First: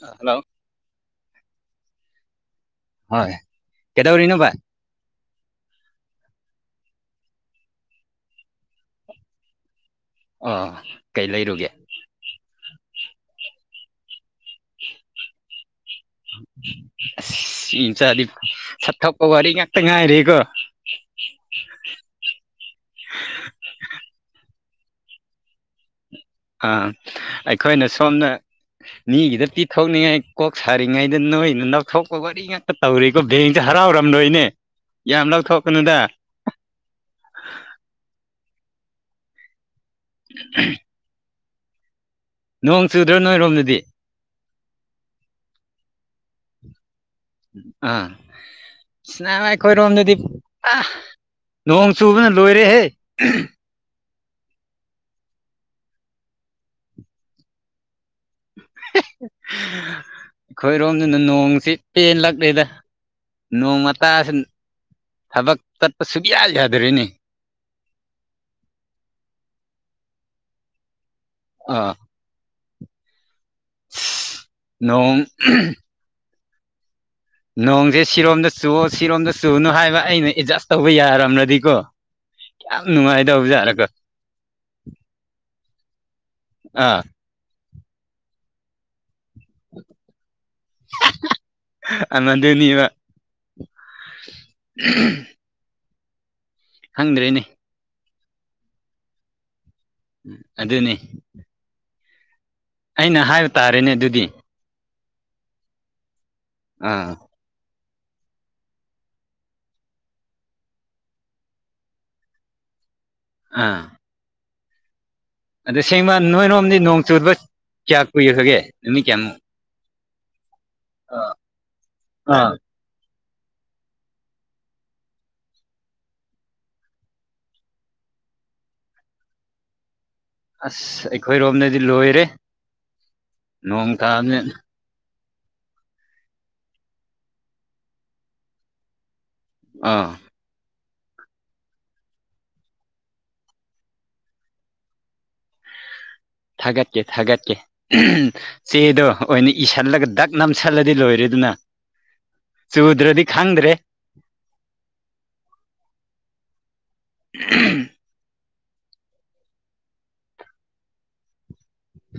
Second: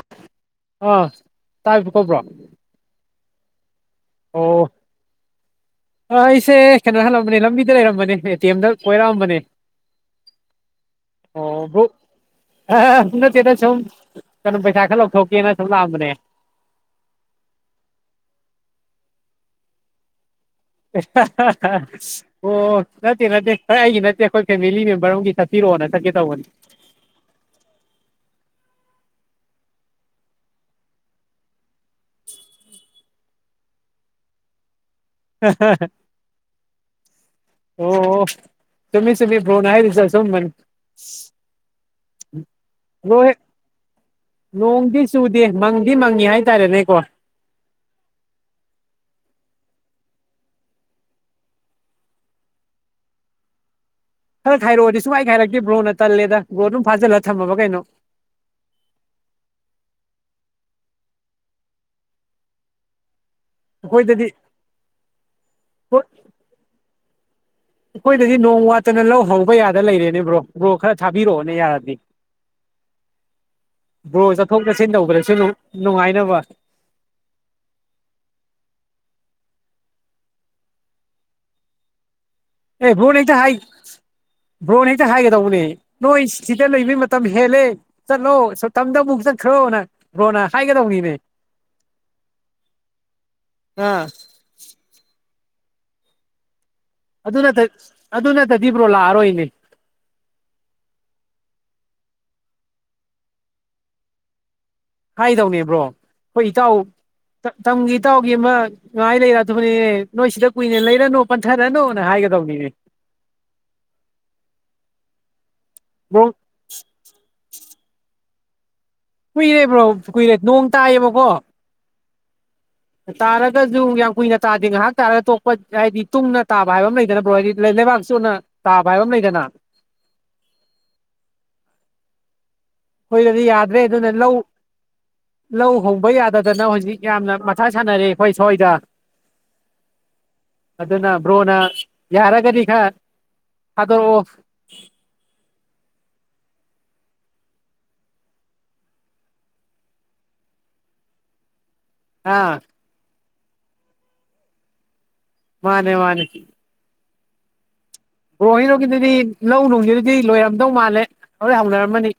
Hello ꯑ ꯇꯥꯏꯔꯤꯕꯣ ꯀꯧꯕ꯭ꯔꯣ ꯍꯣꯏ ꯀꯩꯗꯧꯔꯤꯅꯣ ꯚꯥꯏ ꯑꯣ [unintelligible] ꯑ ꯑꯩꯁꯦ ꯀꯩꯅꯣ ꯍꯜꯂꯝꯕꯅꯦ ꯂꯝꯕꯤꯗ ꯂꯩꯔꯝꯕꯅꯦ ꯑꯦ ꯇꯤ ꯑꯦꯝꯗ ꯀꯣꯏꯔꯛꯑꯝꯕꯅꯦ ꯑꯥ ꯀꯩ ꯂꯩꯔꯨꯒꯦ ꯑ ꯅꯠꯇꯦꯗ ꯁꯨꯝ ꯀꯩꯅꯣ ꯄꯩꯁꯥ ꯈꯔ ꯂꯧꯊꯣꯛꯀꯦꯅ ꯁꯨꯝ ꯂꯥꯛꯑꯝꯕꯅꯦ ꯑꯁ ꯏ ꯆꯗꯤ ꯁꯠꯊꯛꯄ ꯋꯥꯔꯤ ꯉꯥꯛꯇ ꯉꯥꯏꯔꯦꯀꯣ [unintelligible] ꯑꯣ ꯅꯠꯇꯦ ꯅꯠꯇꯦ ꯑꯣꯏ ꯑꯩꯒꯤ ꯅꯠꯇꯦ ꯑꯩꯈꯣꯏ ꯐꯦꯃꯤꯂꯤ ꯃꯦꯝꯕꯔ ꯑꯃꯒꯤ ꯆꯠꯄꯤꯔꯛꯑꯣꯅ ꯆꯠꯀꯦ ꯇꯧꯕꯅꯤ ꯑ ꯑꯩꯈꯣꯏꯅ ꯁꯣꯝꯅ ꯃꯤꯒꯤꯗ ꯄꯤꯊꯣꯛꯅꯤꯡꯉꯥꯏ ꯀꯣꯛ ꯁꯥꯔꯤꯉꯩꯗ ꯅꯣꯏꯅ ꯅꯣꯛ ꯊꯣꯛꯄ ꯋꯥꯔꯤ ꯉꯥꯛꯇ ꯇꯧꯔꯤꯀꯣ ꯕꯦꯡꯁꯦ ꯍꯔꯥꯎꯔꯝꯂꯣꯏꯅꯦ ꯌꯥꯝ ꯂꯧꯊꯣꯛꯀꯅꯨꯗ ꯑꯣ ꯆꯨꯝꯃꯤ ꯆꯨꯝꯃꯤ ꯕ꯭ꯔꯣꯅ ꯍꯥꯏꯔꯤꯗꯣ ꯑꯆꯨꯝꯕꯅꯤ ꯅꯣꯡ ꯆꯨꯗ꯭ꯔꯣ ꯂꯣꯏꯌꯦ ꯅꯣꯏꯔꯣꯝꯗꯗꯤ ꯅꯣꯡꯗꯤ ꯆꯨꯗꯦ ꯃꯪꯗꯤ ꯃꯪꯉꯤ ꯍꯥꯏꯇꯥꯔꯦꯅꯦꯀꯣ ꯑꯥ ꯏ ꯑꯩꯈꯣꯏꯔꯣꯝꯗꯗꯤ ꯑ ꯅꯣꯡ ꯆꯨꯕꯅ ꯂꯣꯏꯔꯦꯍꯦ ꯈꯔ ꯈꯥꯏꯔꯛꯑꯣ ꯁꯨꯈꯥꯏ ꯍꯥꯏꯔꯛꯇꯦ ꯕ꯭ꯔꯣꯅ ꯇꯜꯂꯦꯗ ꯕ꯭ꯔꯣ ꯑꯗꯨꯝ ꯐꯥꯖꯤꯜꯂ ꯊꯝꯃꯕ ꯀꯩꯅꯣ [unintelligible] ꯑꯩꯈꯣꯏꯔꯣꯝꯗꯅ ꯅꯣꯡꯁꯤ ꯄꯦꯟꯂꯛꯂꯦꯗ ꯑꯩꯈꯣꯏꯗꯗꯤ ꯅꯣꯡꯃꯇꯁꯅꯨ ꯊꯕꯛ ꯆꯠꯄ ꯍꯣꯏ ꯁꯨꯛꯌꯥ ꯌꯥꯗꯔꯤꯅꯤ ꯑꯩꯈꯣꯏꯗꯗꯤ ꯅꯣꯡ ꯋꯥꯠꯇꯅ ꯂꯧ ꯍꯧꯕ ꯌꯥꯗ ꯂꯩꯔꯦꯅꯦꯕ꯭ꯔꯣ ꯕ꯭ꯔꯣ ꯈꯔ ꯊꯥꯕꯤꯔꯛꯑꯣꯅꯦ ꯑꯥ ꯌꯥꯔꯗꯤ ꯕ꯭ꯔꯣꯍꫭꯏ ꯆꯠꯊꯣꯛ ꯆꯠꯁꯤꯟ ꯅꯣꯡ ꯇꯧꯕꯗꯁꯨ ꯅꯨꯡꯉꯥꯏꯅꯕ ꯅꯣꯡꯁꯦ ꯁꯤꯔꯣꯝꯗ ꯆꯨ ꯁꯤꯔꯣꯝꯗ ꯆꯨꯅꯨ ꯍꯥꯏꯕ ꯑꯩꯅ ꯑꯦꯗꯖꯁ ꯇꯧꯕ ꯌꯥꯔꯝ꯭ꯔꯗꯤꯀꯣ ꯑꯦ ꯕ꯭ꯔꯣꯟ ꯍꯦꯛꯇ ꯍꯥꯏ ꯕ꯭ꯔꯣꯟ ꯍꯦꯛꯇ ꯍꯥꯏꯒꯗꯧꯕꯅꯦ ꯅꯣꯏ ꯁꯤꯗ ꯂꯩꯕꯩ ꯑꯥ ꯃꯇꯝ ꯍꯦꯂꯦ ꯆꯂꯣ ꯁ ꯇꯠꯗ ꯑꯃꯨꯛ ꯆꯠ ꯈ꯭ꯔꯣꯅ ꯕ꯭ꯔꯣꯅ ꯍꯥꯏꯒꯗꯧꯅꯤꯅꯦ ꯃꯗꯨꯅꯤꯕ ꯑꯥ [unintelligible] ꯈꯪꯗ꯭ꯔꯦꯅꯦ ꯑꯗꯨꯅꯠ ꯑꯗꯨ ꯅꯠꯇꯗꯤ ꯕ꯭ꯔꯣ ꯂꯥꯛꯑꯔꯣꯏꯅꯦ ꯎꯝ ꯑꯗꯨꯅꯤ ꯑꯩꯅ ꯍꯥꯏꯕ ꯇꯥꯔꯦꯅꯦ ꯑꯗꯨꯗꯤ ꯍꯥꯏꯗꯧꯅꯦꯕ꯭ꯔꯣ ꯑꯩꯈꯣꯏ ꯏꯇꯥꯎ ꯑꯥ ꯇꯝꯒꯤ ꯏꯇꯥꯎꯒꯤ ꯑꯃ ꯥꯉꯥꯏ ꯂꯩꯔ ꯑꯗꯨꯕꯅꯦ ꯅꯣꯏ ꯁꯤꯗ ꯀꯨꯏꯅꯦ ꯂꯩꯔꯅꯨ ꯄꯟꯊꯔꯅꯨꯅ ꯍꯥꯏꯒꯗꯧꯅꯤꯅꯦ ꯑꯥ ꯑꯗ ꯁꯦꯡꯕ ꯕ꯭ꯔꯣ ꯅꯣꯏꯔꯣꯝꯗꯤ ꯅꯣꯡ ꯆꯨꯗꯕ ꯀꯌꯥ ꯀꯨꯏꯈꯒꯦ ꯀꯨꯏꯔꯦ ꯕ꯭ꯔꯣ ꯀꯨꯏꯔꯦ ꯅꯣꯡ ꯇꯥꯏꯌꯦꯕꯀꯣ ꯑꯥ ꯇꯥꯔꯒꯁꯨ ꯌꯥꯝ ꯀꯨꯏꯅ ꯇꯥꯗꯦ ꯉꯥꯏꯍꯥꯛ ꯇꯥꯔꯒ ꯇꯣꯛꯄ ꯍꯥꯏꯗꯤ ꯇꯨꯡꯅ ꯇꯥꯕ ꯍꯥꯏꯕ ꯑꯃ ꯂꯩꯗꯅꯕ꯭ꯔꯣ ꯍꯥꯏꯗꯤ ꯂꯩꯕꯥꯛ ꯆꫭꯠꯅ ꯇꯥꯕ ꯍꯥꯏꯕ ꯑꯃ ꯂꯩꯗꯅ ꯑꯁ ꯑꯩꯈꯣꯏꯔꯣꯝꯗꯗꯤ ꯂꯣꯏꯔꯦ ꯑꯈꫭꯏꯗꯗꯤ ꯌꯥꯗ꯭ꯔꯦ ꯅꯣꯡ ꯑꯗꯨꯅ ꯂꯧ ꯇꯥꯕꯅꯤꯅ ꯂꯧ ꯍꯣꯡꯕ ꯌꯥꯗꯗꯅ ꯍꯧꯖꯤꯛ ꯌꯥꯝꯅ ꯃꯆꯥ ꯁꯥꯟꯅꯔꯦ ꯑꯩꯈꯣꯏ ꯁꫭꯏꯗ ꯑꯥ ꯑꯗꯨꯅ ꯕ꯭ꯔꯣꯅ ꯌꯥꯔꯒꯗꯤ ꯈꯥ ꯊꯥꯗꯣꯔꯛꯑꯣ ꯊꯥꯒꯠꯀꯦ ꯊꯥꯒꯠꯀꯦ ꯆꯦꯗꯣ ꯑꯣꯏꯅ ꯏꯁꯤꯜꯂꯒ ꯗꯛ ꯅꯝꯁꯤꯜꯂꯗꯤ ꯂꯣꯏꯔꯦꯗꯅ ꯑꯥ ꯆꯨꯗ꯭ꯔꯗꯤ ꯈꯪꯗ꯭ꯔꯦ ꯃꯥꯅꯦ ꯃꯥꯅꯦ [unintelligible] ꯕ꯭ꯔꫭ ꯍꫭꯏꯔꫭꯝꯒꯤꯗꯨꯗꯤ ꯂꯧ ꯅꯨꯡꯁꯤ ꯑꯗꯨꯗꯤ ꯂꯣꯏꯔꯝꯗꯧ ꯃꯥꯜꯂꯦ ꯂꫭꯏ ꯍꯧꯅꯔꯝꯃꯅꯤ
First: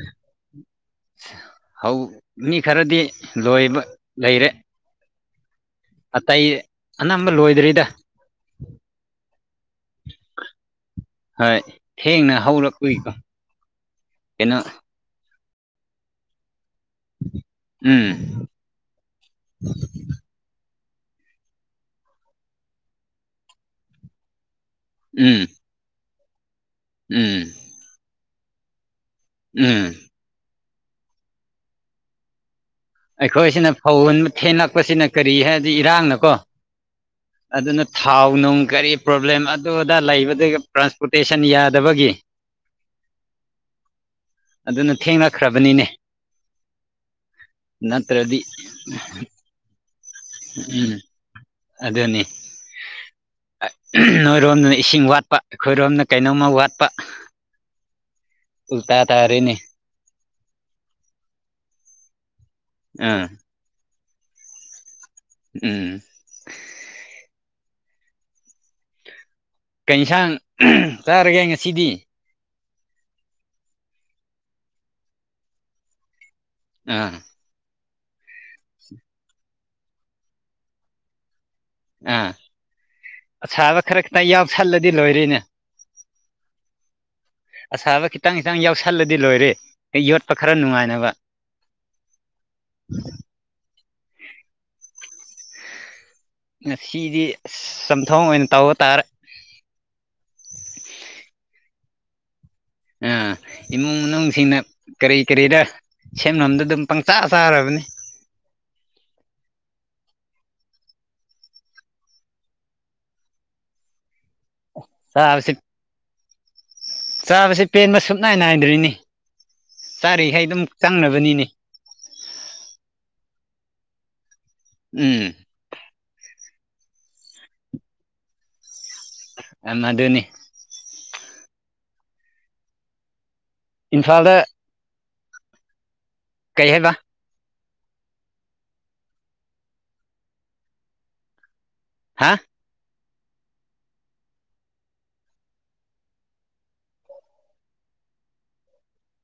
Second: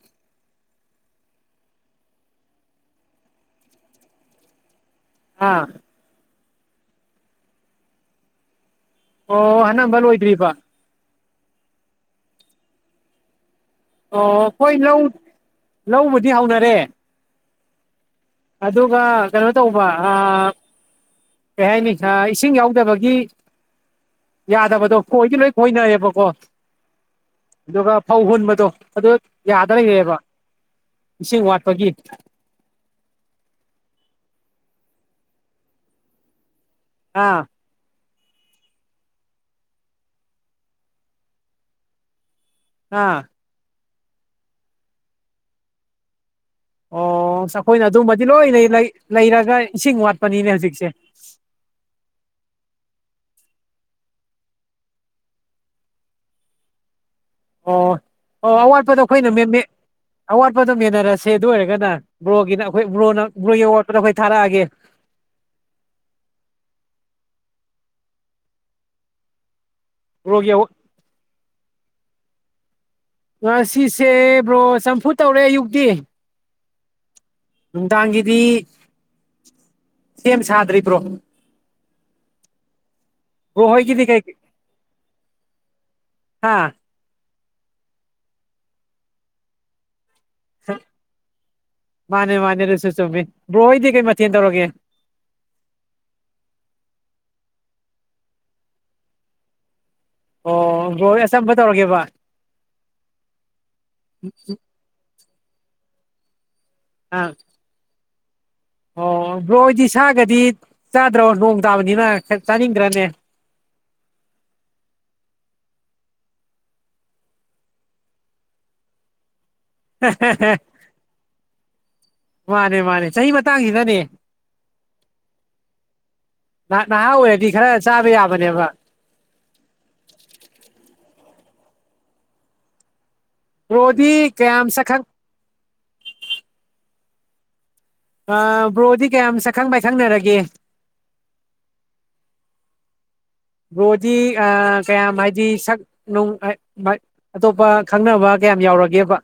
ꯍꯧ ꯃꯤ ꯈꯔꯗꯤ ꯂꯣꯏꯕ ꯂꯩꯔꯦ ꯑꯥ ꯑꯇꯩ ꯑꯅꯝꯕ ꯂꯣꯏꯗ꯭ꯔꯤꯗ ꯑꯣ ꯑꯅꯝꯕ ꯂꯣꯏꯗ꯭ꯔꯤꯕ ꯍꯣꯏ ꯊꯦꯡꯅ ꯍꯧꯔꯛꯄꯩꯀꯣ ꯑꯣ ꯍꯣꯏ ꯂꯧ ꯂꯧꯕꯨꯗꯤ ꯍꯧꯅꯔꯦ ꯎꯝ ꯑꯗꯨꯒ ꯀꯩꯅꯣ ꯇꯧꯕ ꯑꯥ ꯀꯩ ꯍꯥꯏꯅꯤ ꯏꯁꯤꯡ ꯌꯥꯎꯗꯕꯒꯤ ꯌꯥꯗꯕꯗꯣ ꯈꫭꯏꯗꯤ ꯎꯝ ꯂꯣꯏ ꯈꫭꯏꯅꯏꯔꯦꯕꯀꯣ ꯎꯝ ꯑꯗꯨꯒ ꯐꯧ ꯍꯨꯟꯕꯗꯣ ꯑꯗꯨ ꯌꯥꯗ ꯎꯝ ꯂꯩꯔꯕ ꯏꯁꯤꯡ ꯋꯥꯠꯄꯒꯤ ꯑꯩꯈꯣꯏꯁꯤꯅ ꯐꯧ ꯊꯦꯡꯂꯛꯄꯁꯤꯅ ꯀꯔꯤ ꯍꯥꯏꯗꯤ ꯏꯔꯥꯡꯅꯀꯣ ꯑꯥ ꯑꯗꯨꯅ ꯊꯥꯎ ꯅꯨꯡ ꯀꯔꯤ ꯄ꯭ꯔꯣꯕ꯭ꯂꯦꯝ ꯑꯗꯨ ꯑꯗꯥ ꯂꯩꯕꯗꯨ ꯇ꯭ꯔꯥꯟꯁꯄꯣꯔꯇꯦꯁꯟ ꯌꯥꯗꯕꯒꯤ [inaudible] ꯑꯥ ꯑꯗꯨꯅ ꯊꯦꯡꯅꯈ꯭ꯔꯕꯅꯤꯅꯦ ꯑꯣ ꯑꯁ ꯑꯩꯈꯣꯏꯅ ꯑꯗꯨꯝꯕꯗꯤ ꯅꯠꯇ꯭ꯔꯗꯤ ꯂꯣꯏꯅ ꯂꯩꯔꯒ ꯏꯁꯤꯡ ꯋꯥꯠ ꯎꯝ ꯑꯗꯨꯅꯤ ꯅꯣꯏꯔꯣꯝꯗꯅ ꯏꯁꯤꯡ ꯋꯥꯠꯄ ꯑꯩꯈꯣꯏꯔꯣꯝꯅ ꯀꯩꯅꯣꯝꯃ ꯋꯥꯠꯄ ꯑꯣ ꯑꯣ ꯎꯜꯇꯥ ꯑꯋꯥꯠꯄꯗꯣ ꯑꯩꯈꯣꯏꯅ ꯇꯥꯔꯦꯅꯦ [unintelligible] ꯑꯋꯥꯠꯄꯗꯣ ꯃꯦꯟꯅꯔꯁꯦ ꯑꯗꯨ ꯑꯣꯏꯔꯒꯅ ꯕ꯭ꯔꯣꯒꯤꯅ ꯑꯩꯈꯣꯏ ꯕ꯭ꯔꯣꯅ ꯑꯥ ꯕ꯭ꯔꯣꯒꯤ ꯑꯋꯥꯠꯄꯗꯣ ꯑꯩꯈꯣꯏ ꯊꯥꯔꯛꯑꯒꯦ ꯎꯝ ꯀꯩ ꯏꯟꯁꯥꯡ ꯕ꯭ꯔꯣꯒꯤ ꯆꯥꯔꯒꯦ ꯉꯁꯤꯗꯤ ꯉꯁꯤꯁꯦ ꯕ꯭ꯔꯣ ꯆꯝꯐꯨꯠ ꯇꯧꯔꯦ ꯑꯌꯨꯛꯇꯤ ꯑꯝ ꯅꯨꯡꯗꯥꯡꯒꯤꯗꯤ ꯁꯦꯝ ꯁꯥꯗ꯭ꯔꯤ ꯕ꯭ꯔꯣ ꯑꯥ ꯕ꯭ꯔꯣ ꯑꯁꯥꯕ ꯍꯣꯏꯒꯤꯗꯤ ꯈꯔ ꯈꯤꯇꯪ ꯀꯩ ꯌꯥꯁꯜꯂꯗꯤ ꯂꯣꯏꯔꯤꯅꯦ ꯍꯥꯥ ꯑꯁꯥꯕ ꯈꯤꯇꯪ ꯈꯤꯇꯪ ꯌꯥꯎꯁꯜꯂꯗꯤ ꯂꯣꯏꯔꯦ ꯌꯣꯠꯄ ꯈꯔ ꯅꯨꯡꯉꯥꯏꯅꯕ ꯃꯥꯅꯦ ꯃꯥꯅꯦ ꯑꯗꯨꯁꯨ ꯆꯨꯝꯃꯤ ꯕ꯭ꯔꯣ ꯍꯣꯏꯗꯤ ꯀꯩ ꯃꯊꯦꯜ ꯇꯧꯔꯒꯦ ꯉꯁꯤꯗꯤ ꯑꯁ ꯆꯝꯊꯣꯡ ꯑꯣꯏꯅ ꯇꯧꯕ ꯇꯥꯔꯦ ꯑꯣ ꯕ꯭ꯔꯣ ꯍꯣꯏ ꯑꯆꯝꯕ ꯇꯧꯔꯒꯦꯕ ꯑꯝ ꯏꯃꯨꯡ ꯃꯅꯨꯡꯁꯤꯡꯅ ꯀꯔꯤ ꯀꯔꯤꯔ ꯁꯦꯝꯅꯕꯗꯣ ꯑꯗꯨꯝ ꯄꯪꯆꯥ ꯑꯪ ꯆꯥꯔꯕꯅꯤ ꯑꯣ ꯕ꯭ꯔꯣꯍꯣꯏꯗꯤ ꯁꯥꯒꯗꯤ ꯆꯥꯗ꯭ꯔꯣ ꯅꯣꯡ ꯇꯥꯕꯅꯤꯅ ꯈꯔ ꯆꯥꯅꯤꯡꯗ꯭ꯔꯅꯦ ꯆꯥꯕꯁꯤ ꯆꯥꯕꯁꯤ ꯄꯦꯟꯕ ꯁꯨꯞ ꯅꯥꯏ ꯅꯥꯏꯗ꯭ꯔꯤꯅꯦ ꯆꯥꯔꯤꯈꯩ ꯑꯗꯨꯝ ꯆꯪꯅꯕꯅꯤꯅꯦ ꯃꯥꯅꯦ ꯃꯥꯅꯦ ꯆꯍꯤ ꯃꯇꯥꯡꯁꯤꯅꯅꯦ ꯎꯝ ꯅꯍꯥꯛ ꯅꯍꯥ ꯑꯣꯏꯔꯗꯤ ꯈꯔ ꯆꯥꯕ ꯌꯥꯕꯅꯦꯕ ꯑꯃꯗꯨꯅꯤ ꯕ꯭ꯔꯣꯗꯤ ꯏꯝꯐꯥꯜꯗ ꯀꯌꯥꯝ ꯁꯛ ꯈꯪ ꯀꯩ ꯍꯥꯏꯕ ꯑ ꯕ꯭ꯔꯣꯗꯤ ꯀꯌꯥꯝ ꯁꯛꯈꯪ ꯃꯥꯏꯈꯪꯅꯔꯒꯦ ꯍꯥ ꯕ꯭ꯔꯣꯗꯤ ꯑ ꯀꯌꯥꯝ ꯍꯥꯏꯗꯤ ꯁꯛ [unintelligible] ꯑꯇꯣꯞꯄ ꯈꯪꯅꯕ ꯀꯌꯥꯝ ꯌꯥꯎꯔꯒꯦꯕ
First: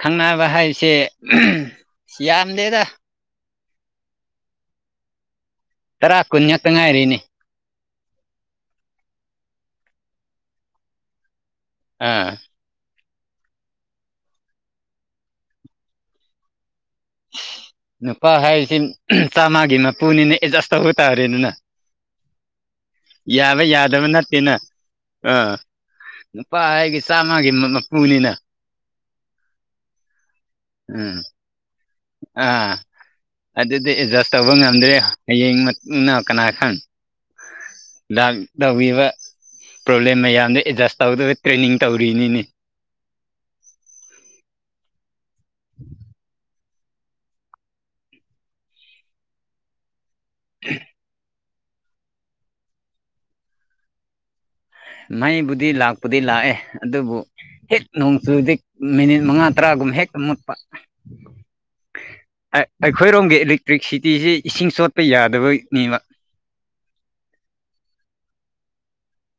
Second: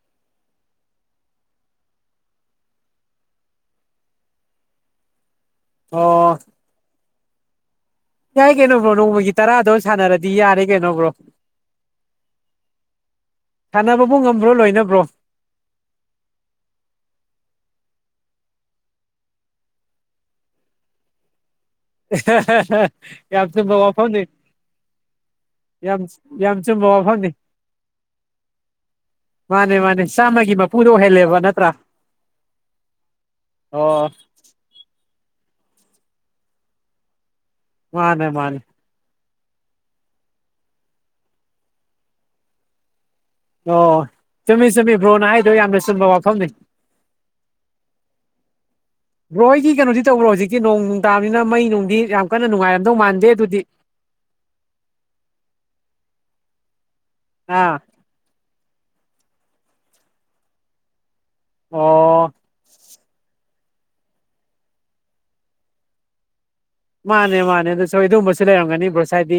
ꯈꯪꯅꯕ ꯍꯥꯏꯕꯁꯦ ꯌꯥꯝꯗꯦꯗ ꯇꯔꯥ ꯑꯣ ꯀꯨꯟ ꯉꯥꯛꯛꯇ ꯉꯥꯏꯔꯤꯅꯦ ꯌꯥꯏ ꯀꯩꯅꯣ ꯕ꯭ꯔꯣ ꯅꯣꯡꯃꯒꯤ ꯇꯔꯥꯗꯣ ꯁꯥꯟꯅꯔꯗꯤ ꯌꯥꯔꯦ ꯀꯩꯅꯣ ꯕ꯭ꯔꯣ ꯑꯥ ꯁꯥꯟꯅꯕꯕꯨ ꯉꯝꯕ꯭ꯔꯣ ꯂꯣꯏꯅ ꯕ꯭ꯔꯣ ꯅꯨꯄꯥ ꯍꯥꯏꯔꯤꯁꯤ ꯆꯥꯝꯃꯒꯤ ꯃꯄꯨꯅꯤꯅ ꯑꯦꯗꯖꯥꯁ ꯇꯧꯕ ꯇꯥꯔꯦꯗꯅ ꯌꯥꯝ ꯌꯥꯕ ꯆꯨꯝꯕ ꯌꯥꯗꯕ ꯋꯥꯐꯝꯅꯤ ꯅꯠꯇꯦꯅ ꯑꯥ ꯌꯥꯝ ꯅꯨꯄꯥ ꯌꯥꯝ ꯆꯨꯝꯕ ꯍꯥꯏꯒꯤ ꯋꯥꯐꯝꯅꯤ ꯆꯥꯝꯃꯒꯤ ꯃꯄꯨꯅꯤꯅ ꯃꯥꯅꯦ ꯃꯥꯅꯦ ꯆꯥꯝꯃꯒꯤ ꯃꯄꯨꯗꯣ ꯎꯝ ꯑꯣꯏꯍꯜꯂꯦꯕ ꯅꯠꯇ꯭ꯔꯥ ꯑꯥ ꯑꯗꯨꯗꯤ ꯑꯣ ꯑꯗꯖꯁ ꯇꯧꯕ ꯉꯝꯗ꯭ꯔꯦ ꯍꯌꯦꯡ [unintelligible] ꯀꯅꯥ ꯈꯪ ꯃꯥꯅꯦ ꯃꯥꯅꯦ ꯂꯥꯛꯇꯧꯔꯤꯕ ꯄ꯭ꯔꯣꯕ꯭ꯂꯦꯝ ꯃꯌꯥꯝꯗꯣ ꯑꯦꯗꯖꯁ ꯇꯧꯗꯧꯕ ꯩ ꯇ꯭ꯔꯦꯅꯤꯡ ꯇꯧꯔꯤꯅꯤꯅꯦ ꯑꯣ ꯆꯨꯝꯃꯤ ꯆꯨꯝꯃꯤ ꯕ꯭ꯔꯣꯅ ꯍꯥꯏꯗꯣ ꯌꯥꯝꯅ ꯆꯨꯝꯕ ꯋꯥꯐꯝꯅꯤ ꯕ꯭ꯔꯣ ꯑꯩꯒꯤ ꯀꯩꯅꯣꯗꯤ ꯇꯧꯕ꯭ꯔꯣ ꯍꯧꯖꯤꯛꯀꯤ ꯅꯣꯡ ꯅꯨꯡ ꯇꯥꯕꯅꯤꯅ ꯃꯩ ꯅꯨꯡꯗꯤ ꯌꯥꯝ ꯀꯟꯅ ꯅꯨꯡꯉꯥꯏꯔꯝꯗꯧ ꯃꯥꯟꯗꯦ ꯑꯗꯨꯗꯤ ꯃꯩꯕꯨꯗꯤ ꯂꯥꯛꯄꯨꯗꯤ ꯂꯥꯛꯑꯦ ꯑꯗꯨꯕꯨ ꯑꯥ ꯍꯦꯛ ꯅꯣꯡꯆꯨꯔꯗꯤ ꯃꯤꯅꯤꯠ ꯃꯉꯥ ꯇꯔꯥꯒꯨꯝ ꯍꯦꯛꯇ ꯃꯨꯠꯄ ꯑꯣ ꯑꯩ ꯑꯩꯈꯣꯏꯔꯣꯝꯒꯤ ꯏꯂꯦꯛꯇ꯭ꯔꯤꯛꯁꯤꯇꯤꯁꯤ ꯏꯁꯤꯡ ꯆꯣꯠꯄ ꯌꯥꯗꯕꯩꯅꯤꯕ ꯃꯥꯅꯦ ꯃꯥꯅꯦ ꯑꯗꯁꯨ ꯑꯗꯨꯒꯨꯝꯕꯁꯨ ꯂꯩꯔꯝꯒꯅꯤ ꯕ꯭ꯔꯣꯁ ꯍꯥꯏꯗꯤ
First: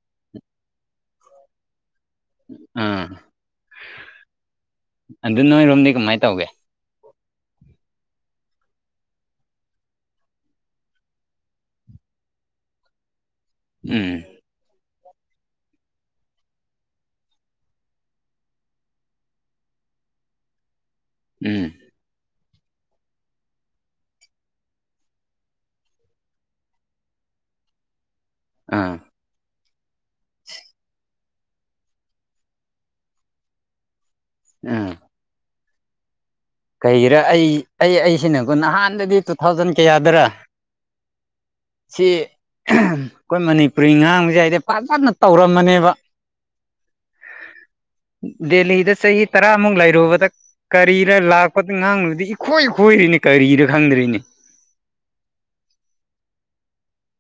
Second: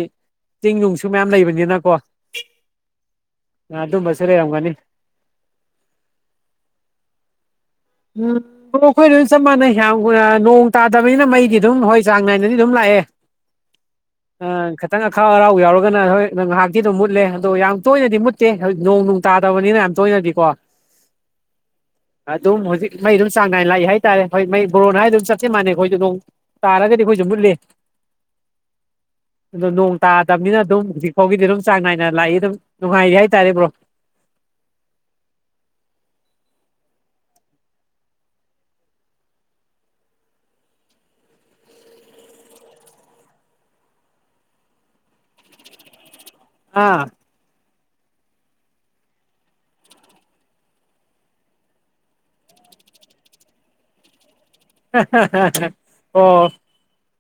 ꯆꯤꯡ ꯅꯨꯡꯁꯨ ꯃꯌꯥꯝ ꯂꯩꯕꯅꯤꯅꯀꯣ ꯑꯥ ꯑꯥ ꯑꯗꯨꯝꯕꯁꯨ ꯂꯩꯔꯝꯒꯅꯤ ꯑꯗꯨ ꯅꯣꯏꯔꯣꯝꯗꯤ ꯀꯃꯥꯏꯟ ꯇꯧꯒꯦ ꯎꯝ ꯑꯣ ꯑꯩꯈꯣꯏ ꯂꯣꯏ ꯆꯞ ꯃꯥꯟꯅꯩ ꯌꯥꯝ ꯀꯨꯅ ꯅꯣꯡ ꯇꯥꯗꯕꯅꯤꯅ ꯃꯩꯗꯤ ꯑꯗꯨꯝ ꯍꯣꯏ ꯆꯥꯡ ꯅꯥꯏꯅꯗꯤ ꯑꯗꯨꯝ ꯂꯥꯛꯑꯦ ꯎꯝ ꯑꯥ ꯈꯇꯪ ꯑꯈꯥꯛ ꯑꯔꯥꯎ ꯌꯥꯎꯔꯒꯅ ꯍꯣꯏ ꯉꯍꯥꯛꯇꯤ ꯑꯗꯨꯝ ꯃꯨꯠꯂꯦ ꯑꯗꯣ ꯌꯥꯝ ꯇꯣꯏꯅꯗꯤ ꯃꯨꯠ ꯇꯦ ꯍꯣꯏ ꯅꯣꯡ ꯅꯨꯡ ꯇꯥꯗꯕꯅꯤꯅ ꯌꯥꯝ ꯇꯣꯏꯅꯗꯤ ꯀꯣ ꯎꯝ ꯑꯗꯨꯝ ꯍꯧꯖꯤꯛ ꯃꯩ ꯑꯗꯨꯝ ꯆꯥꯡ ꯅꯥꯏꯅ ꯂꯥꯛꯏ ꯍꯥꯏꯇꯥꯔꯦ ꯍꯣꯏ ꯃꯩ ꯕ꯭ꯔꯣꯅ ꯍꯥꯏꯗꯨ ꯆꯄꯇꯤ ꯃꯥꯟꯩ ꯑꯈꯣꯏꯖꯨ ꯅꯣꯡ ꯇꯥꯔꯒꯗꯤ ꯑꯈꯣꯏꯖꯨ ꯃꯨꯠꯂꯤ ꯑꯥ ꯑꯗꯣ ꯅꯣꯡ ꯇꯥꯗꯕꯅꯤꯅ ꯑꯗꯨꯝ ꯍꯧꯖꯤꯛ ꯐꯥꯎꯒꯤꯗꯤ ꯑꯗꯨꯝ ꯆꯥꯡ ꯅꯥꯏꯅ ꯂꯥꯛꯏ ꯑꯗꯨꯝ ꯅꯨꯡꯉꯥꯏꯔꯤ ꯍꯥꯏꯇꯥꯔꯦ ꯕ꯭ꯔꯣ [inaudible] ꯀꯩꯒꯤꯔ ꯑꯩ ꯑꯩ ꯑꯩꯁꯤꯅꯀꯣ ꯅꯍꯥꯟꯗꯗꯤ ꯇꯨ ꯊꯥꯎꯖꯟ ꯀꯌꯥꯗꯔ ꯁꯤ ꯑꯩꯈꯣꯏ ꯃꯅꯤꯄꯨꯔꯤ ꯉꯥꯡꯕꯖꯦ ꯑꯩꯗꯤ ꯐꯥꯖꯅ ꯇꯧꯔꯝꯕꯅꯦꯕ ꯑꯥ ꯗꯦꯂꯤꯗ ꯆꯍꯤ ꯇꯔꯥꯃꯨꯛ ꯂꯩꯔꯨꯕꯗ ꯀꯔꯤꯔ ꯂꯥꯛ ꯄꯥꯛ ꯉꯥꯡꯂꯨꯨꯗꯤ ꯏꯈꯣꯏ ꯈꯣꯏꯔꯤꯅꯦ ꯀꯔꯤꯔ ꯈꯪꯗ꯭ꯔꯤꯅꯦ [unintelligible] ꯑꯣ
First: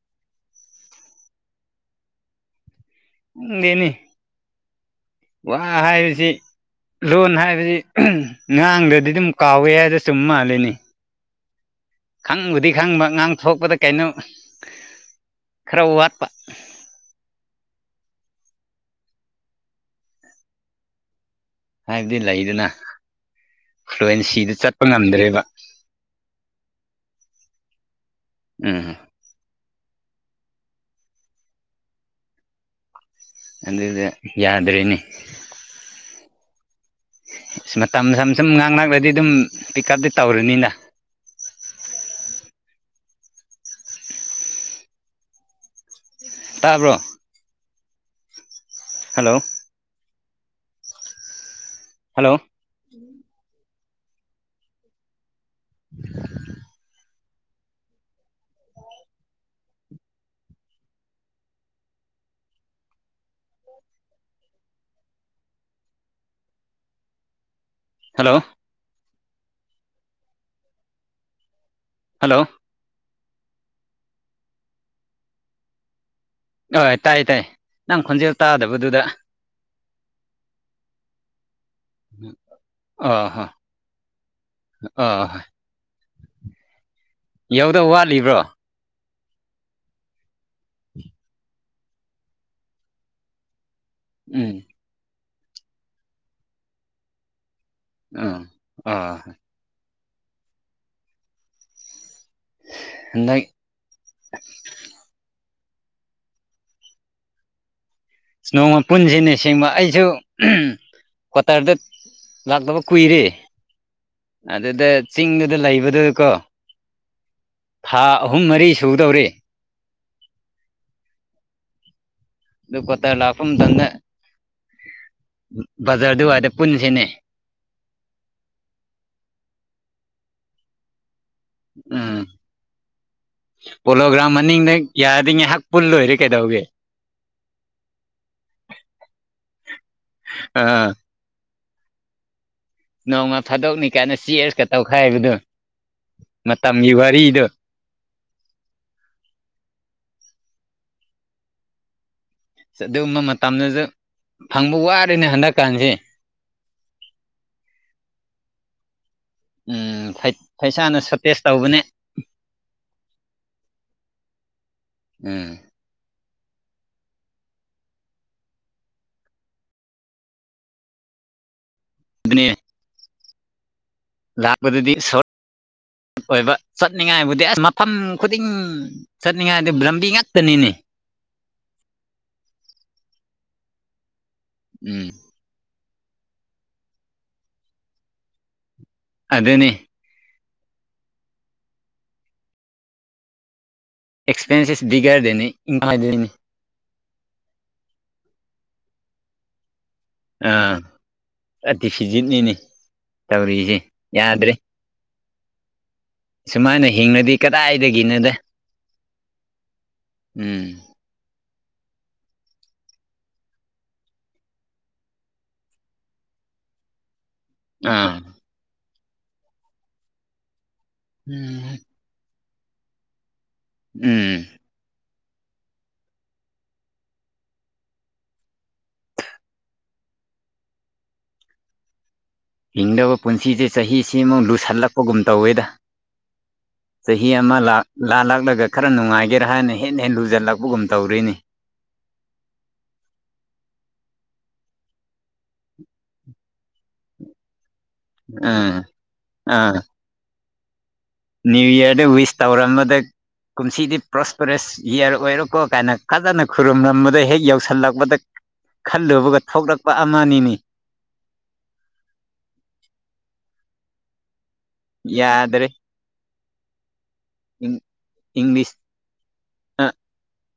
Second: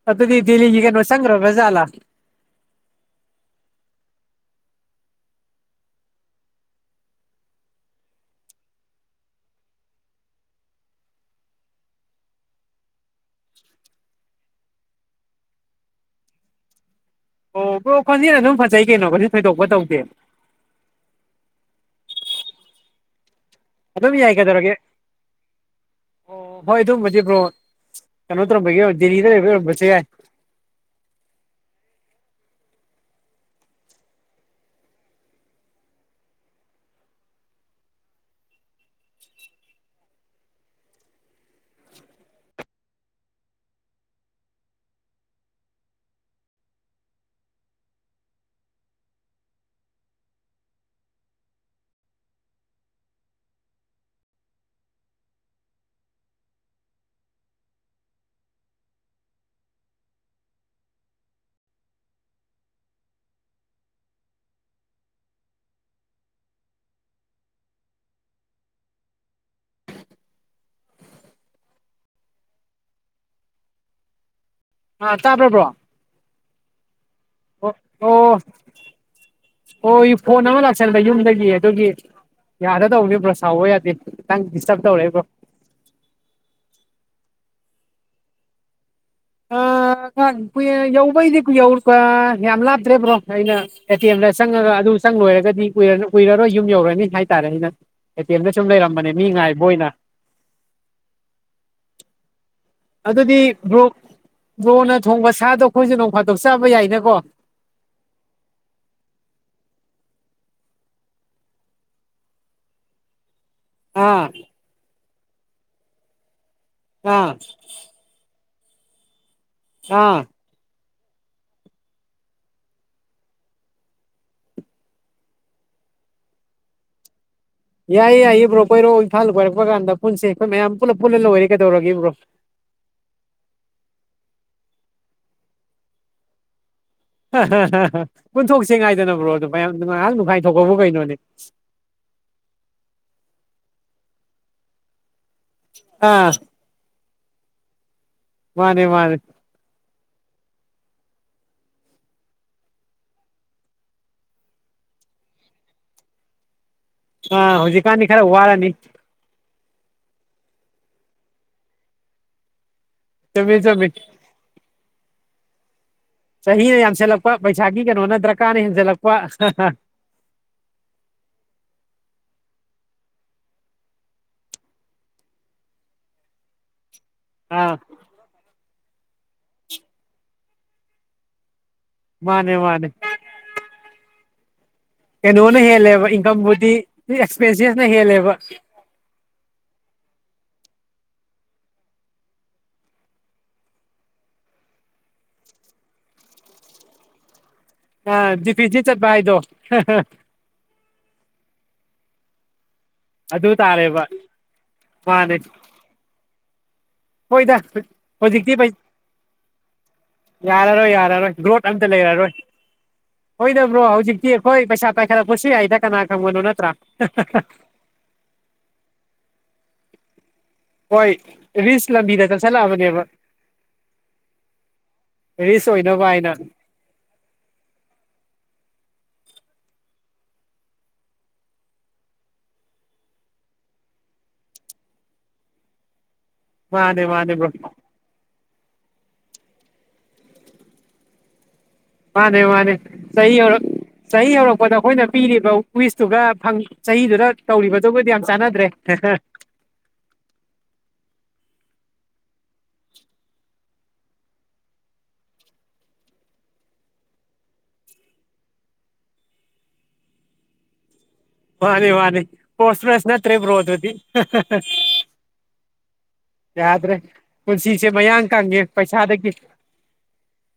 ꯑꯗꯨꯗꯤ ꯗꯦꯂꯤꯒꯤ ꯀꯩꯅꯣ ꯆꯪꯒ꯭ꯔꯥꯕ ꯖꯥꯠꯂ ꯈꯪꯗꯦꯅꯦ ꯋꯥ ꯍꯥꯏꯕꯁꯤ ꯂꯣꯟ ꯍꯥꯏꯕꯗꯤ ꯉꯥꯡꯗꯗꯤ ꯑꯗꯨꯝ ꯀꯥꯎꯋꯦ ꯍꯥꯏꯗꯨ ꯆꯨꯝ ꯃꯥꯜꯂꯤꯅꯦ ꯈꯪꯕꯨꯗꯤ ꯈꯪꯕ ꯉꯥꯡꯊꯣꯛꯄꯗ ꯀꯩꯅꯣ ꯈꯔ ꯋꯥꯠꯄ ꯑꯣ ꯕ꯭ꯔꯣ ꯈꯣꯟꯖꯦꯜ ꯑꯗꯨꯝ ꯐꯖꯩ ꯀꯩꯅꯣ ꯀꯩꯁꯨ ꯊꯣꯏꯗꯣꯛꯄ ꯇꯧꯗꯦ ꯍꯥꯏꯕꯗꯤ ꯂꯩꯗꯅ ꯑꯗꯨꯝ ꯌꯥꯏ ꯐ꯭ꯂꯨꯋꯦꯟꯁꯤꯗ ꯀꯩꯗꯧꯔꯒꯦ ꯆꯠꯄ ꯉꯝꯗ꯭ꯔꯦꯕ ꯑꯣ ꯍꯣꯏ ꯑꯗꯨꯕꯨꯗꯤ ꯕ꯭ꯔꯣ ꯀꯩꯅꯣ ꯇꯧꯔꯝꯕꯒꯤ ꯎꯝ ꯗꯤꯂꯤꯗ ꯂꯩꯕꯩ ꯑꯣꯏꯔꯝꯕꯖꯨ ꯌꯥꯏ ꯑꯗꯨꯗ ꯌꯥꯗ꯭ꯔꯦꯅꯦ ꯑꯁ ꯃꯇꯝ ꯁꯝ ꯁꯨꯝ ꯉꯥꯛꯅꯒ꯭ꯔꯗꯤ ꯑꯗꯨꯝ ꯄꯤꯀꯞꯇꯤ ꯇꯧꯔꯅꯤꯅ ꯇꯥꯕ꯭ꯔꯣ? ꯍꯜꯂꯣ ꯍꯜꯂꯣ [inaudible] ꯍꯜꯂꯣ ꯍꯜꯂꯣ ꯑꯥ ꯇꯥꯕ꯭ꯔꯣ ꯕ꯭ꯔꯣ ꯑꯥ ꯇꯥꯏ ꯇꯥꯏ ꯅꯪ ꯈꯣꯟꯖꯦꯜ ꯇꯥꯗꯕꯗꯨꯗ ꯍꫭꯏ ꯐꯣꯟ ꯑꯃꯥ ꯂꯥꯛꯁꯜꯕ ꯌꯨꯝꯗꯒꯤ ꯑꯗꯨꯒꯤ꯫ ꯌꯥꯗ ꯇꯧꯕꯅꯤ ꯑꯣ ꯕ꯭ꯔꯣ ꯍꯣꯏ ꯁꯥꯎꯕ ꯌꯥꯗꯦ ꯈꯤꯇꯪ ꯗꯤꯁꯇꯕ ꯇꯧꯔꯦ ꯕ꯭ꯔꯣ꯫ ꯑꯣ ꯍꯣꯏ ꯌꯧꯗꯧ ꯋꯥꯠꯂꯤꯕ꯭ꯔꯣ꯫ ꯑ ꯑꯉꯥꯡ ꯄꯨꯌꯦ [unintelligible] ꯌꯧꯕꯩꯗꯤ ꯀꯨꯏꯍꯧ ꯌꯥꯝ ꯂꯥꯞꯇ꯭ꯔꯦ ꯕ꯭ꯔꯣ ꯑꯩꯅ_ _ ꯑꯦ ꯇꯤꯝꯗ ꯎꯝ ꯆꯪꯉꯒ ꯑꯗꯨ ꯆꯪ ꯂꯣꯏꯔꯒꯗꯤ ꯀꯨꯏꯔ ꯀꯨꯏꯔꯔꯣꯏ ꯌꯨꯝ ꯌꯧꯔꯅꯤ ꯍꯥꯏꯇꯥꯔꯦ ꯑꯩꯅ꯫ ꯑꯦ ꯑꯥ ꯇꯤꯝꯗ ꯁꯨꯝ ꯂꯩꯔꯝꯕꯅꯦ ꯑꯥ ꯃꯤ ꯉꯥꯏꯕ ꯑꯣꯏꯅ꯫ ꯑꯗꯨꯗꯤ ꯍꯟꯗꯛ ꯕ꯭ꯔꯣ ꯕ꯭ꯔꯣꯅ ꯊꯣꯡꯕ ꯁꯥꯗꯣ ꯑꯈꯣꯏꯁꯖꯨ ꯅꯣꯡ ꯐꯥꯗꯣꯛ ꯆꯥꯕ ꯌꯥꯏꯅꯀꯣ꯫ ꯅꯣꯡꯃ ꯄꯨꯟꯖꯤꯅꯦ ꯑꯁ‌ꯦꯡꯕ ꯑꯩꯖꯨ ꯑꯝ ꯀ꯭ꯋꯥꯇꯔꯗ_ _ ꯂꯥꯛꯇꯕ ꯀꯨꯏꯔꯦ ꯑꯥ ꯑꯗꯨꯗ ꯆꯤꯡꯗꯨꯗ ꯂꯩꯕꯗꯨ ꯀꯣ꯫ ꯑꯥ_ _ ꯊꯥ ꯑꯍꯨꯝ ꯃꯔꯤ ꯁꯨꯗꯧꯔꯦ꯫ ꯑꯥ꯫ ꯑꯗꯨ ꯀ꯭ꯋꯥꯇꯔ ꯂꯥꯛꯄ ꯃꯇꯝꯗꯥ_ _ ꯕꯖꯥꯔ ꯑꯗꯨꯋꯥꯗ ꯄꯨꯟꯖꯤꯅꯦ꯫ ꯌꯥꯏꯌꯦ ꯌꯥꯏꯌꯦ ꯕ꯭ꯔꯣ ꯀꯣꯏꯔꯛꯑꯣ ꯏꯝꯐꯥꯜꯗ ꯀꯣꯏꯔꯛꯄ ꯀꯥꯟꯗ ꯄꯨꯟꯁꯦ ꯑꯈꯣꯏ ꯃꯌꯥꯝ ꯄꯨꯂꯞ ꯄꯨꯜꯂꯥ ꯂꯣꯏꯔꯦ ꯀꯩꯗꯧꯔꯒꯦ ꯕ꯭ꯔꯣ꯫ ꯎꯝ ꯄꯣꯂꯣꯒ꯭ꯔꯥꯝ ꯃꯅꯤꯡꯗ ꯌꯥꯔꯗꯤ ꯉꯥꯏꯍꯥꯛ ꯄꯨꯜꯂꯣꯏꯔꯦ ꯀꯩꯗꯧꯒꯦ꯫ ꯄꯨꯟꯊꯣꯛꯁꯤ ꯉꯥꯏꯗꯅꯥ ꯕ꯭ꯔꯣ ꯑꯗꯨ ꯃꯌꯥꯝ ꯉꯥꯏꯍꯥꯛ ꯅꯨꯡꯈꯥꯏꯊꯣꯛꯄꯕꯨ ꯑꯥ ꯀꯩꯅꯣꯅꯦ ꯅꯣꯡꯃ ꯐꯥꯗꯣꯛꯅꯤ ꯀꯥꯏꯅ ꯆꯦꯁꯀꯥ ꯇꯧꯈꯥꯏꯕꯗꯣ ꯑꯥ ꯃꯇꯝꯒꯤ ꯋꯥꯔꯤꯗꯣ ꯃꯥꯅꯦ ꯃꯥꯅꯦ ꯑꯗꯨꯒꯨꯝꯕ ꯃꯇꯝꯗꯁꯨ ꯐꯪꯕ ꯋꯥꯔꯦꯅꯦ ꯍꯟꯗꯛꯀꯥꯟꯁ‌ꯦ ꯑꯥ ꯍꯧꯖꯤꯛꯀꯥꯟꯗꯤ ꯈꯔ ꯋꯥꯔꯅꯤ ꯎꯝ ꯄꯩ ꯄꯩꯁꯥꯅꯁꯨ ꯇ‌ꯦꯁ ꯇꯧꯕꯅꯦ ꯆꯨꯝꯃꯤ ꯆꯨꯝꯃꯤ ꯎꯝ ꯆꯍꯤꯅ ꯌꯥꯝꯁꯜꯂꯛꯄ ꯄꯩꯁꯥꯒꯤ ꯀꯩꯅꯣꯅ ꯗꯔꯀꯥꯔꯅ ꯍꯦꯟꯖꯜꯂꯛꯄ ꯑꯗꯨꯅꯦ ꯂꯥꯛꯄꯗꯨꯗꯤ ꯁ [unintelligible] ꯑꯣꯏꯕ ꯆꯠꯅꯤꯡꯉꯥꯏꯕꯨꯗꯤ ꯑꯁ ꯑꯥ ꯃꯐꯝ ꯈꯨꯗꯤꯡ ꯆꯠꯅꯤꯡꯉꯥꯏꯗꯨ ꯔꯝꯕꯤ ꯉꯥꯛꯇꯅꯤꯅꯦ ꯃꯥꯅꯦ ꯃꯥꯅꯦ ꯎꯝ ꯀꯩꯅꯣꯅ ꯍꯦꯜꯂꯦꯕ ꯏꯟꯀꯝꯕꯨꯗꯤ ꯑꯦꯛꯁꯄꯦꯟꯁꯤꯞꯅ ꯍꯦꯜꯂꯦꯕ ꯑꯗꯨꯅꯤ ꯑꯦꯛꯁꯄꯦꯟꯁꯦꯞ ꯗꯤꯒꯔꯗꯅꯤꯗꯣꯏꯅꯤ [unintelligible] ꯑꯥ ꯗꯤ ꯄꯤꯖꯤ ꯆꯠꯄꯥ ꯍꯥꯏꯗꯣ ꯑꯥ ꯑꯇꯤ ꯐꯤꯖꯤꯠꯅꯤꯅꯦ ꯑꯗꯨ ꯇꯧꯔꯤꯁꯦ ꯇꯥꯔꯦꯕ ꯌꯥꯗ꯭ꯔꯦ ꯃꯥꯅꯦ ꯁꯨꯃꯥꯏꯅ ꯍꯤꯡꯉꯗꯤ ꯍꯣꯏꯗ ꯀꯗꯥꯏꯗꯒꯤꯅꯣꯗ ꯍꯧꯖꯤꯛꯇꯤ ꯄꯩ ꯎꯝ ꯌꯥꯔꯔꯣꯏ ꯌꯥꯔꯔꯣꯏ ꯒ꯭ꯔꯣꯠ ꯑꯝꯇ ꯂꯩꯔꯔꯣꯏ ꯍꫭꯏꯗꯕ꯭ꯔꯣ ꯍꯧꯖꯤꯛꯇꯤ ꯑꯩꯈꯣꯏ ꯄꯩꯁꯥ ꯄꯥꯏꯈꯠꯂꯛꯄꯁꯨ ꯌꯥꯏꯗ ꯀꯅꯥ ꯈꯪꯕꯅꯣ ꯅꯠꯇ꯭ꯔꯥ ꯑꯥ ꯍꯣꯏ ꯔꯤꯁ ꯂꯝꯕꯤꯗꯒ ꯆꯠꯁꯤꯜꯂꯛꯑꯕꯅꯦꯕ ꯎꯝ ꯔꯤꯁ ꯑꯣꯏꯅꯕ ꯍꯥꯏꯅ ꯍꯤꯡꯗꯧꯕ ꯄꯨꯟꯁꯤꯁꯦ ꯆꯍꯤꯁꯤꯃꯨꯛ ꯂꯨꯁꯜꯂꯛꯄꯒꯨꯝ ꯇꯧꯋꯦꯗ ꯃꯥꯅꯦ ꯆꯍꯤ ꯃꯥꯅꯦ ꯕ꯭ꯔꯣ ꯑꯃꯥ ꯂꯥꯛ ꯂꯥꯜꯂꯛꯂꯒ ꯈꯔ ꯅꯨꯡꯉꯥꯏꯒꯦꯔꯥ ꯍꯥꯢꯅ ꯍꯦꯟ ꯍꯦꯦꯟ ꯂꯨꯖꯜꯂꯛꯄꯒꯨꯝ ꯇꯧꯔꯤꯅꯤ ꯃꯥꯅꯦ ꯃꯥꯅꯦ ꯆꯍꯤ ꯌꯧꯔꯛ ꯆꯍꯤ ꯌꯧꯔꯛꯄꯗ ꯑꯩꯈꯣꯢꯅ ꯄꯤꯔꯤꯕ ꯋꯤꯁꯇꯨꯒ ꯍꯪ ꯆꯍꯤꯗꯨꯗ ꯇꯧꯔꯤꯕꯗꯨꯒꯗꯤ ꯌꯥꯝ ꯆꯥꯟꯅꯗ꯭ꯔꯦ ꯑꯥ ꯑꯥ ꯅꯤꯌꯨ ꯏꯌ꯭ꯔꯗ ꯋꯤꯁ ꯇꯧꯔ ꯃꯗ ꯀꯨꯝꯁꯤꯗꯤ ꯄ꯭ꯔꯣꯁꯄꯔꯦꯁ ꯏꯌꯥ꯭ꯔ ꯑꯣꯏꯔꯣꯀꯣ ꯀꯥꯏꯅ ꯐꯖꯅ ꯈꯨꯔꯨꯝꯂꯝꯕꯗꯩ ꯍꯦꯛ ꯌꯧꯁꯜꯂꯛꯄꯗ ꯈꯜꯂꯨꯕꯒ ꯊꯣꯛꯂꯛꯄ ꯑꯃꯅꯤꯅꯦ ꯃꯥꯅꯤ ꯃꯥꯅꯤ ꯄꯣꯁꯄ꯭ꯔꯦꯁ ꯅꯠꯇ꯭ꯔꯦ ꯕꯔꯣ ꯑꯗꯨꯗꯤ ꯌꯥꯗ꯭ꯔꯦ ꯌꯥꯗ꯭ꯔꯦ ꯄꯨꯟꯁꯤꯁꯦ ꯃꯌꯥꯡ ꯀꯪꯉꯦ ꯄꯩꯁꯥꯗꯒꯤ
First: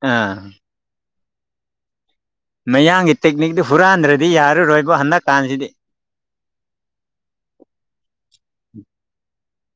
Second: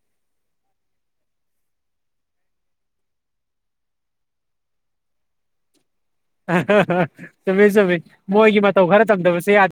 ꯑ ꯃꯌꯥꯡꯒꯤ ꯇꯦꯛꯅꯤꯛꯇꯨ ꯍꯨꯔꯥꯟꯗ꯭ꯔꯗꯤ ꯌꯥꯔꯔꯣꯏꯕꯣ ꯍꯟꯗꯛ ꯇꯥꯟꯖꯤꯗꯤ ꯆꯨꯝꯃꯦ ꯆꯨꯝꯃꯤ ꯃꯣꯏꯒꯤ ꯃꯇꯧ ꯈꯔ ꯇꯝꯗꯕꯁꯨ ꯌꯥ